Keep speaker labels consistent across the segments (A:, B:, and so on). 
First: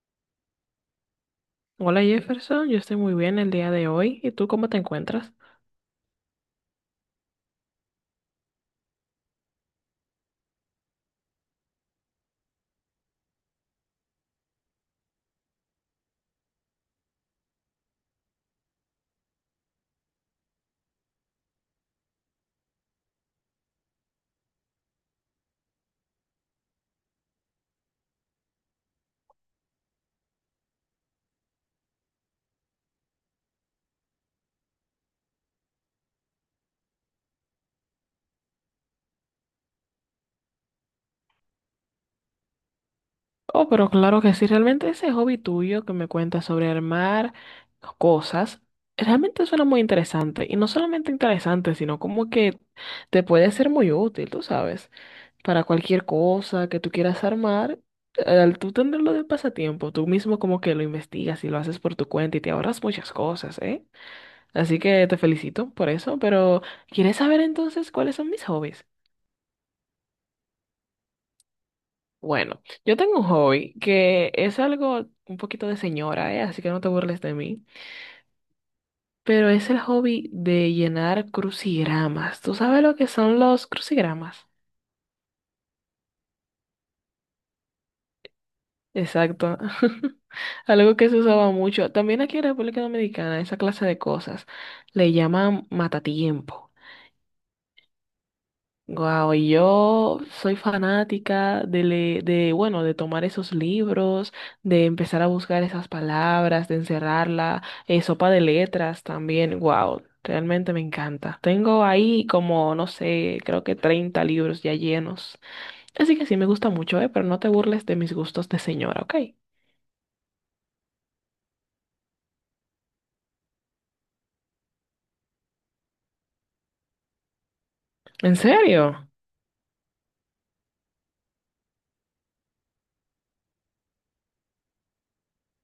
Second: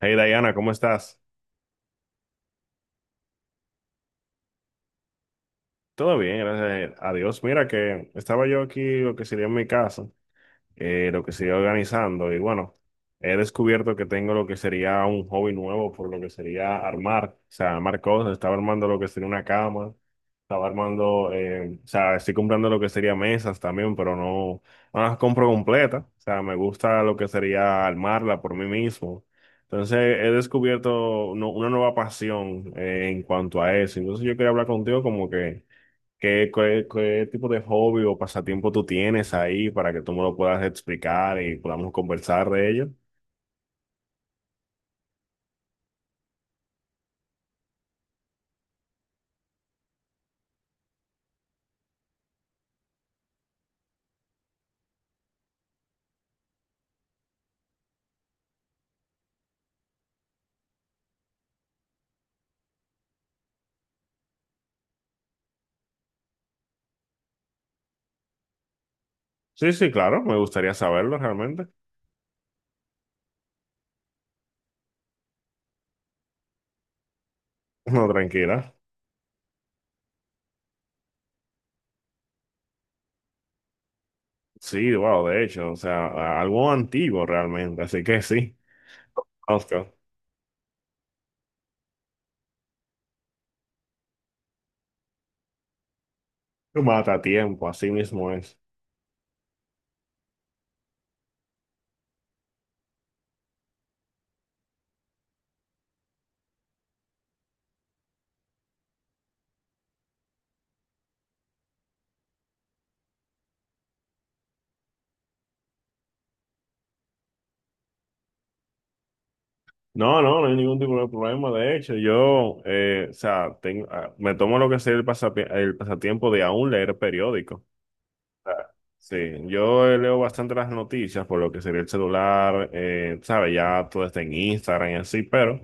A: Hey Diana, ¿cómo estás?
B: Hola Jefferson, yo estoy muy bien el día de hoy. ¿Y tú cómo te encuentras?
A: Todo bien, gracias a Dios. Mira que estaba yo aquí, lo que sería en mi casa, lo que se iba organizando. Y bueno, he descubierto que tengo lo que sería un hobby nuevo por lo que sería armar, o sea, armar cosas. Estaba armando lo que sería una cama, estaba armando, o sea, estoy comprando lo que sería mesas también, pero no las compro completas. O sea, me gusta lo que sería armarla por mí mismo. Entonces he descubierto una nueva pasión en cuanto a eso. Entonces yo quería hablar contigo como que ¿Qué tipo de hobby o pasatiempo tú tienes ahí para que tú me lo puedas explicar y podamos conversar de ello?
B: Oh, pero claro que sí, realmente ese hobby tuyo que me cuentas sobre armar cosas, realmente suena muy interesante. Y no solamente interesante, sino como que te puede ser muy útil, tú sabes, para cualquier cosa que tú quieras armar. Al tú tenerlo de pasatiempo, tú mismo como que lo investigas y lo haces por tu cuenta y te ahorras muchas cosas, ¿eh? Así que te felicito por eso, pero ¿quieres saber entonces cuáles son mis hobbies?
A: Sí, sí, claro, me gustaría saberlo realmente.
B: Bueno, yo tengo un hobby que es algo un poquito de señora, ¿eh? Así que no te burles de mí.
A: No, tranquila.
B: Pero es el hobby de llenar crucigramas. ¿Tú sabes lo que son los crucigramas?
A: Sí, wow, de hecho, o sea, algo antiguo realmente, así que sí,
B: Exacto.
A: Oscar.
B: Algo que se usaba mucho. También aquí en República Dominicana, esa clase de cosas le llaman matatiempo.
A: Tú mata tiempo, así mismo es.
B: Wow, y yo soy fanática de, de tomar esos libros, de empezar a buscar esas palabras, de encerrarla, sopa de letras también, wow, realmente me encanta. Tengo ahí como, no sé, creo que 30 libros ya llenos. Así que sí, me gusta mucho, pero no te burles de mis gustos de señora, ¿ok?
A: No, no, no hay ningún tipo de problema. De hecho, yo, o sea, tengo, ah, me tomo lo que sea el, el pasatiempo de aún leer periódicos.
B: ¿En
A: Ah,
B: serio?
A: sí, yo leo bastante las noticias por lo que sería el celular, sabes, ya todo está en Instagram y así, pero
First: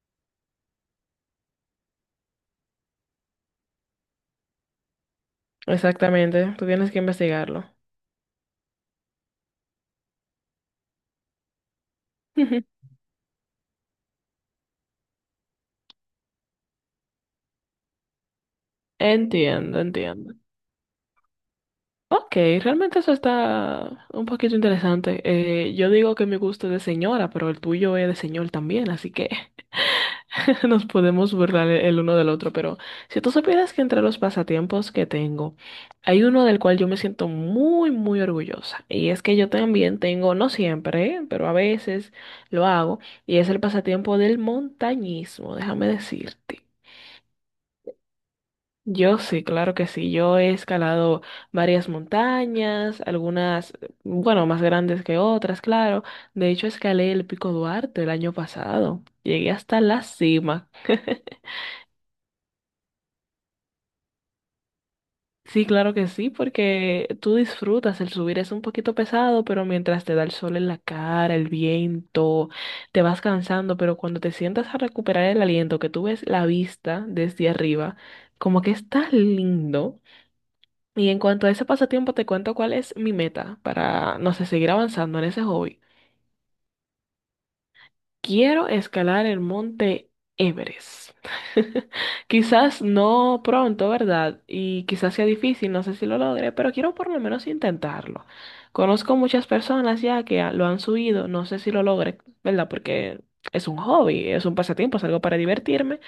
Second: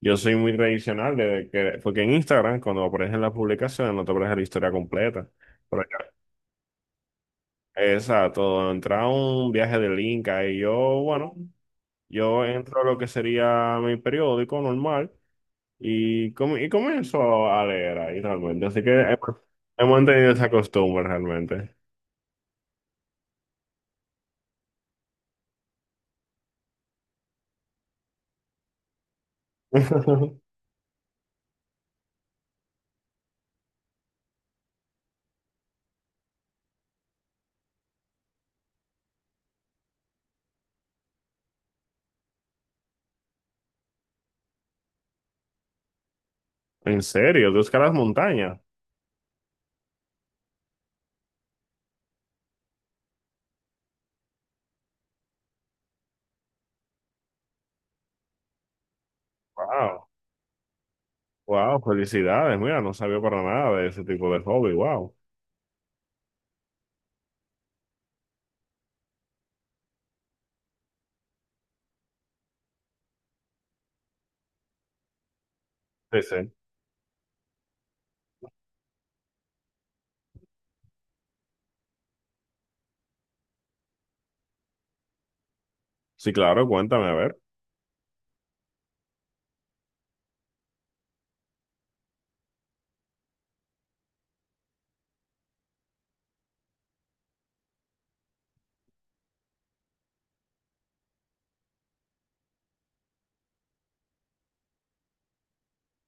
A: yo soy muy tradicional de que, porque en Instagram cuando aparecen las publicaciones no te aparece la historia completa. Por acá.
B: Exactamente, tú tienes que investigarlo.
A: Exacto, entra un viaje de link y yo, bueno, yo entro a lo que sería mi periódico normal y, y comienzo a leer ahí realmente, así que hemos
B: Entiendo,
A: hemos tenido
B: entiendo.
A: esa costumbre realmente.
B: Ok, realmente eso está un poquito interesante. Yo digo que mi gusto es de señora, pero el tuyo es de señor también, así que nos podemos burlar el uno del otro. Pero si tú supieras que entre los pasatiempos que tengo, hay uno del cual yo me siento muy, muy orgullosa. Y es que yo también tengo, no siempre, ¿eh? Pero a veces lo hago, y es el pasatiempo del montañismo, déjame decirte.
A: ¿En serio? ¿Tú escalas montañas?
B: Yo sí, claro que sí. Yo he escalado varias montañas, algunas, bueno, más grandes que otras, claro. De hecho, escalé el Pico Duarte el año pasado. Llegué hasta la
A: Wow,
B: cima.
A: wow, felicidades. Mira, no sabía para nada de ese tipo de hobby. Wow.
B: Sí, claro que sí, porque tú disfrutas el subir. Es un poquito pesado, pero mientras te da el sol en la cara, el viento, te vas cansando, pero cuando te sientas a recuperar el aliento, que tú
A: Sí,
B: ves la
A: sí.
B: vista desde arriba, como que está lindo. Y en cuanto a ese pasatiempo, te cuento cuál es mi meta para, no sé, seguir avanzando en ese hobby.
A: Sí, claro, cuéntame, a ver.
B: Quiero escalar el monte Everest. Quizás no pronto, ¿verdad? Y quizás sea difícil, no sé si lo logre, pero quiero por lo menos intentarlo. Conozco muchas personas ya lo han subido, no sé si lo logre, ¿verdad? Porque es un hobby, es un pasatiempo, es algo para divertirme,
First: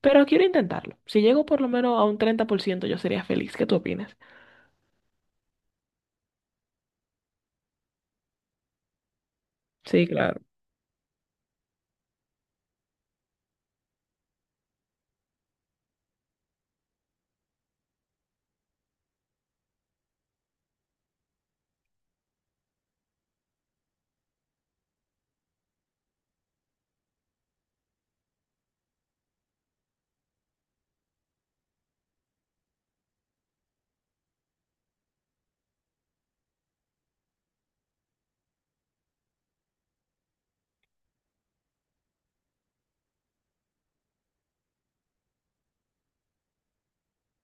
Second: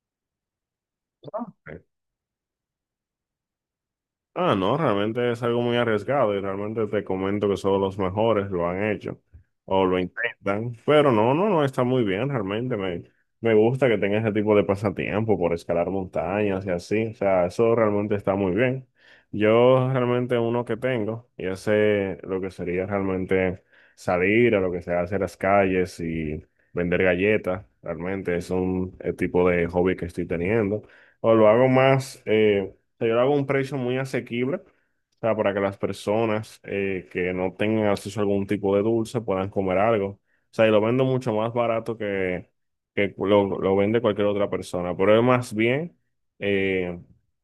B: pero quiero intentarlo. Si
A: Ah,
B: llego por lo
A: ok.
B: menos a un 30% yo sería feliz. ¿Qué tú opinas?
A: Ah, no, realmente es algo muy arriesgado y realmente te comento que solo los mejores lo han hecho o lo
B: Sí, claro.
A: intentan, pero no está muy bien realmente. Me gusta que tenga ese tipo de pasatiempo por escalar montañas y así, o sea, eso realmente está muy bien. Yo realmente uno que tengo y ese lo que sería realmente salir a lo que se hace en las calles y vender galletas, realmente es un tipo de hobby que estoy teniendo o lo hago más. O sea, yo lo hago a un precio muy asequible, o sea, para que las personas que no tengan acceso a algún tipo de dulce puedan comer algo. O sea, y lo vendo mucho más barato que, lo vende cualquier otra persona. Pero es más bien eh,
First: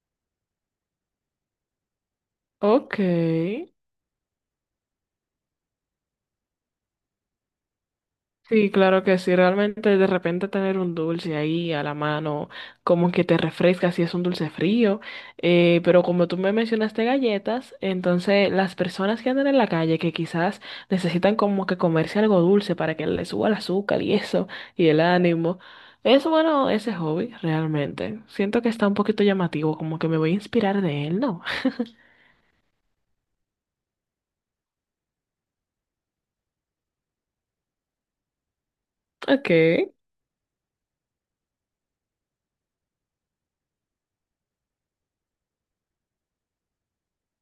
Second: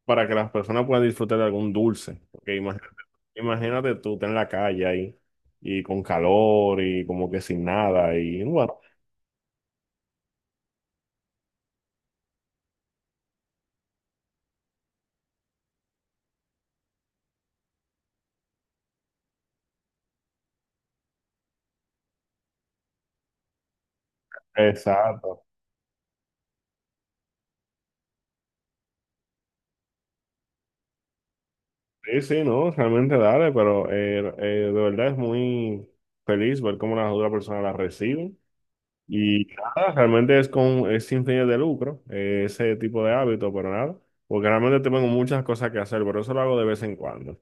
A: para que las personas puedan disfrutar de algún dulce. Porque imagínate,
B: Ok.
A: imagínate tú, estás en la calle ahí, y con calor, y como que sin nada, y
B: Sí,
A: bueno,
B: claro que sí. Realmente de repente tener un dulce ahí a la mano, como que te refresca si es un dulce frío. Pero como tú me mencionaste galletas, entonces las personas que andan en la calle que quizás necesitan como que comerse algo dulce para que les suba el azúcar y eso, y el
A: exacto.
B: ánimo. Es bueno ese hobby, realmente. Siento que está un poquito llamativo, como que me voy a inspirar de él, ¿no?
A: Sí, sí, no, realmente dale, pero de verdad es muy feliz ver cómo las otras personas las reciben. Y
B: Ok.
A: nada, realmente es sin fines de lucro, ese tipo de hábito, pero nada, porque realmente tengo muchas cosas que hacer, pero eso lo hago de vez en cuando.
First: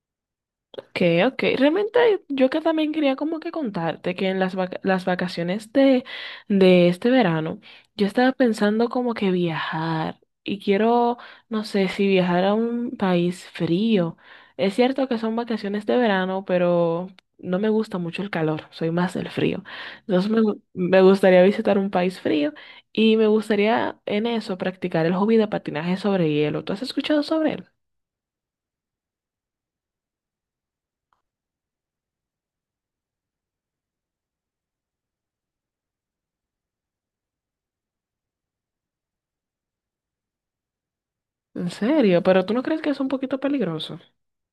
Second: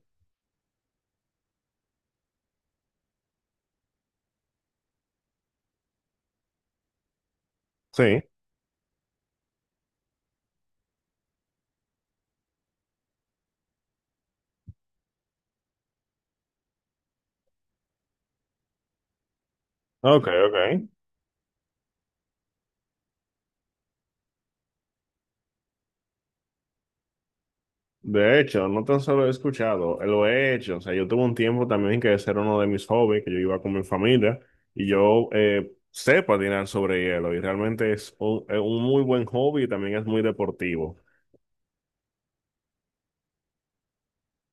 B: Okay, okay. Realmente yo que también quería como que contarte que en las vacaciones de este verano
A: Sí,
B: yo estaba pensando como que viajar y quiero, no sé, si viajar a un país frío. Es cierto que son vacaciones de verano, pero no me gusta mucho el calor, soy más del frío.
A: ok,
B: Entonces
A: ok.
B: me gustaría visitar un país frío y me gustaría en eso practicar el hobby de patinaje sobre hielo. ¿Tú has escuchado sobre él?
A: De hecho, no tan solo he escuchado, lo he hecho. O sea, yo tuve un tiempo también que ese era uno de mis hobbies, que yo iba con mi familia y yo sé patinar sobre hielo y realmente es un muy buen hobby y también es muy deportivo.
B: ¿En serio? ¿Pero tú no crees que es un poquito peligroso?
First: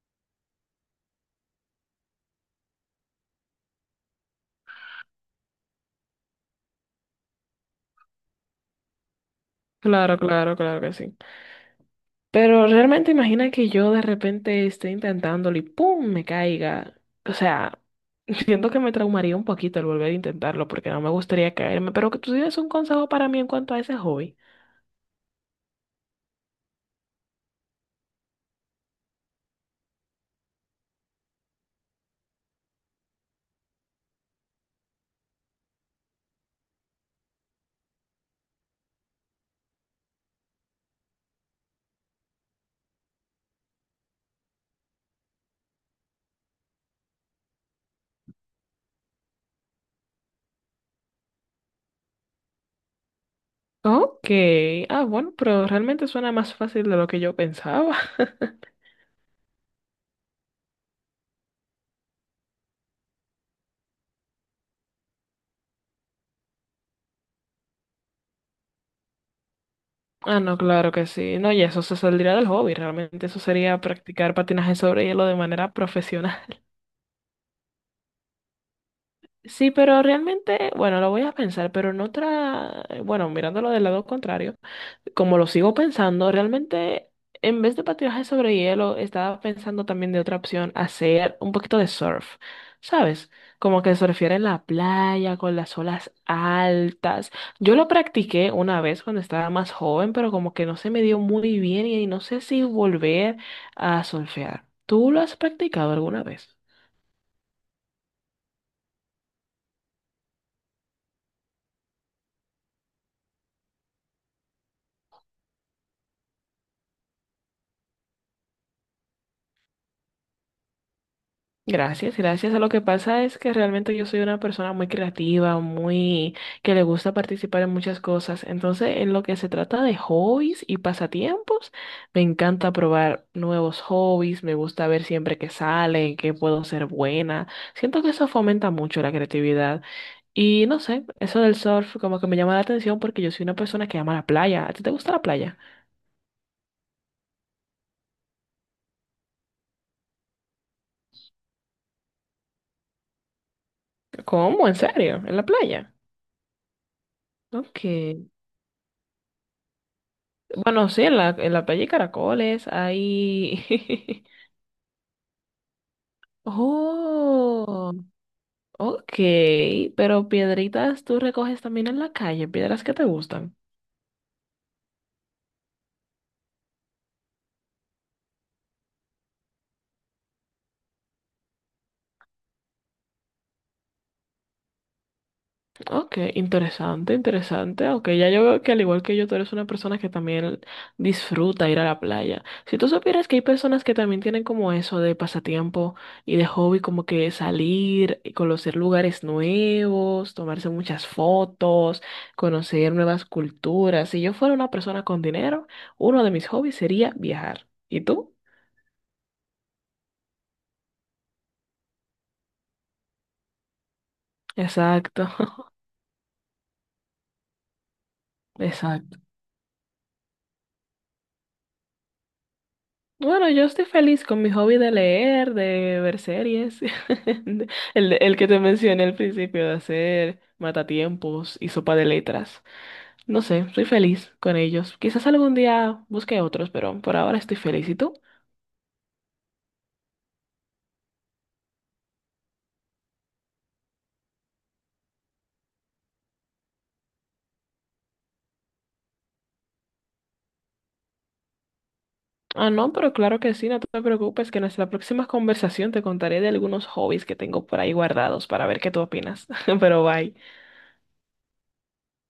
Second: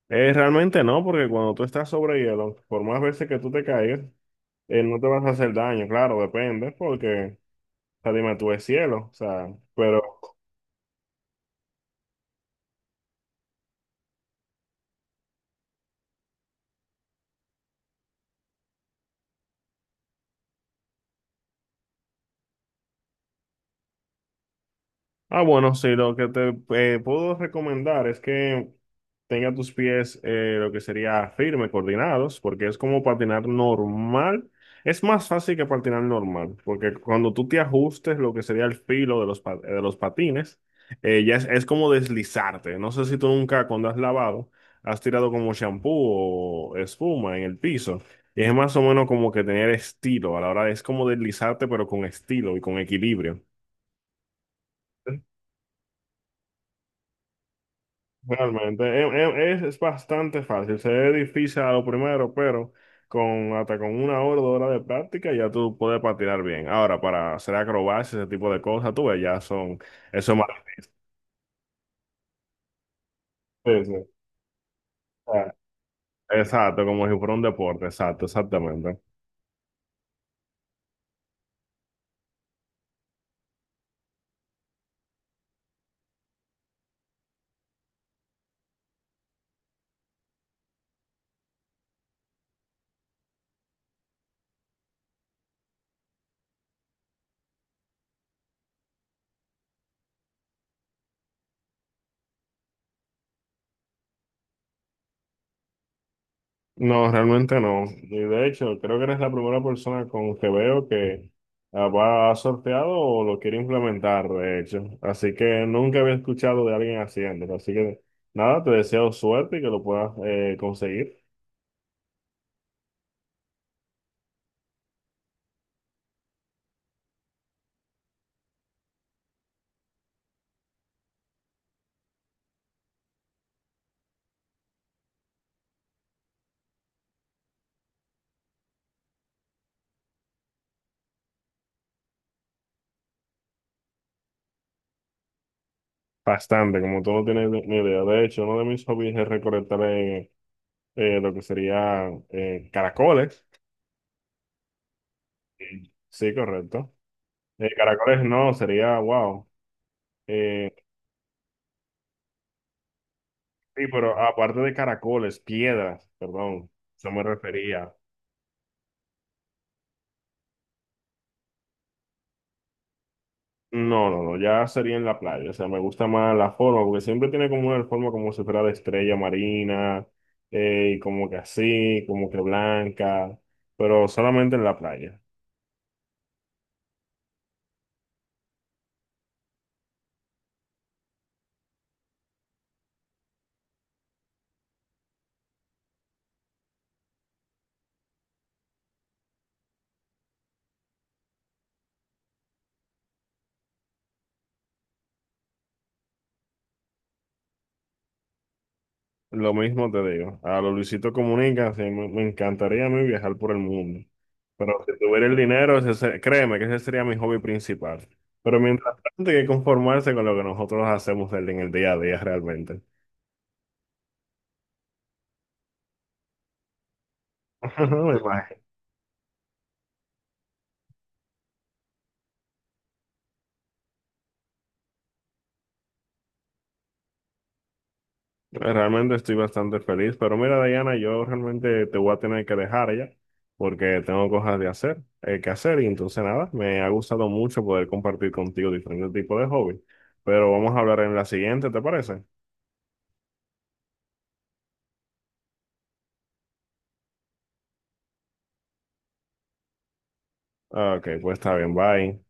A: Realmente no, porque cuando tú estás sobre hielo, por más veces que tú te caigas, no te vas a hacer daño, claro, depende, porque, o sea, dime, tú es cielo, o sea, pero
B: Claro, claro, claro que sí. Pero realmente imagina que yo de repente esté intentándolo y ¡pum! Me caiga. O sea, siento que me traumaría un poquito el volver a intentarlo porque no me gustaría caerme. Pero que tú tienes un consejo para mí en cuanto a ese hobby.
A: ah, bueno, sí, lo que te puedo recomendar es que tenga tus pies lo que sería firme, coordinados, porque es como patinar normal. Es más fácil que patinar normal, porque cuando tú te ajustes lo que sería el filo de los, de los patines, ya es como deslizarte. No sé si tú nunca cuando has lavado has tirado como champú o espuma en el piso. Y es más o menos como que tener estilo a la hora de, es como deslizarte, pero con estilo y con equilibrio.
B: Ok. Ah, bueno, pero realmente suena más fácil de lo que yo pensaba.
A: Realmente, es bastante fácil, se ve difícil a lo primero, pero con hasta con una hora, dos horas de práctica ya tú puedes patinar bien. Ahora, para hacer acrobacias, ese tipo de cosas, tú ves, ya son, eso es
B: Ah,
A: más
B: no, claro que sí. No, y eso se saldría del hobby. Realmente eso sería
A: difícil.
B: practicar patinaje sobre hielo de
A: Ah,
B: manera profesional.
A: exacto, como si fuera un deporte, exacto, exactamente.
B: Sí, pero realmente, bueno, lo voy a pensar, pero en otra, bueno, mirándolo del lado contrario, como lo sigo pensando, realmente en vez de patinaje sobre hielo, estaba pensando también de otra opción, hacer un poquito de surf, ¿sabes? Como que surfear en la playa con las olas altas. Yo lo practiqué una vez cuando estaba más joven, pero como que no se me dio muy bien y no sé si volver a surfear. ¿Tú lo has practicado alguna vez?
A: No, realmente no. Y de hecho, creo que eres la primera persona con que veo que ah, va ha sorteado o lo quiere implementar, de hecho. Así que nunca había escuchado de alguien haciéndolo. Así que nada, te deseo suerte y que lo puedas conseguir
B: Gracias, gracias. Lo que pasa es que realmente yo soy una persona muy creativa, muy que le gusta participar en muchas cosas. Entonces, en lo que se trata de hobbies y pasatiempos, me encanta probar nuevos hobbies, me gusta ver siempre que salen, que puedo ser buena. Siento que eso fomenta mucho la creatividad. Y no sé, eso del surf como que me llama la atención porque yo soy una persona que ama la playa. ¿A ti te gusta la playa?
A: bastante, como tú no tienes ni idea. De hecho, uno de mis hobbies es recolectar lo que sería caracoles.
B: ¿Cómo? ¿En serio? ¿En la playa?
A: Sí, correcto. Caracoles
B: Ok.
A: no, sería wow. Eh,
B: Bueno, sí, en la playa hay caracoles,
A: sí, pero
B: hay...
A: aparte de caracoles, piedras, perdón. Eso me
B: Oh,
A: refería.
B: ok, pero piedritas tú recoges también en la calle, piedras que te gustan.
A: No, no, no, ya sería en la playa, o sea, me gusta más la forma, porque siempre tiene como una forma como si fuera de estrella marina, y como que así, como que blanca, pero solamente en la playa.
B: Ok, interesante, interesante. Ok, ya yo veo que al igual que yo, tú eres una persona que también disfruta ir a la playa. Si tú supieras que hay personas que también tienen como eso de pasatiempo y de hobby, como que salir y conocer lugares nuevos, tomarse muchas fotos, conocer nuevas culturas. Si yo fuera una persona con dinero, uno de mis hobbies sería viajar. ¿Y tú?
A: Lo mismo te digo, a los Luisito Comunica, sí, me encantaría a mí viajar por el mundo, pero si tuviera
B: Exacto,
A: el dinero, créeme que ese sería mi hobby principal, pero mientras
B: exacto.
A: tanto hay que conformarse con lo que nosotros hacemos en el día a día realmente.
B: Bueno, yo estoy feliz con mi hobby de leer, de ver series, de- el,
A: Me
B: el que te
A: imagino.
B: mencioné al principio, de hacer matatiempos y sopa de letras. No sé, estoy feliz con ellos. Quizás algún día busque otros, pero por ahora estoy feliz. ¿Y tú?
A: Realmente estoy bastante feliz, pero mira, Diana, yo realmente te voy a tener que dejar ya, porque tengo cosas de hacer, que hacer, y entonces nada, me ha gustado mucho poder compartir contigo diferentes tipos de hobbies, pero vamos a hablar en la siguiente, ¿te parece?
B: Ah, no, pero claro que sí, no te preocupes, que en nuestra próxima conversación te contaré de algunos hobbies que tengo por ahí guardados para ver qué tú opinas. Pero bye.
A: Ah, ok, pues está bien, bye.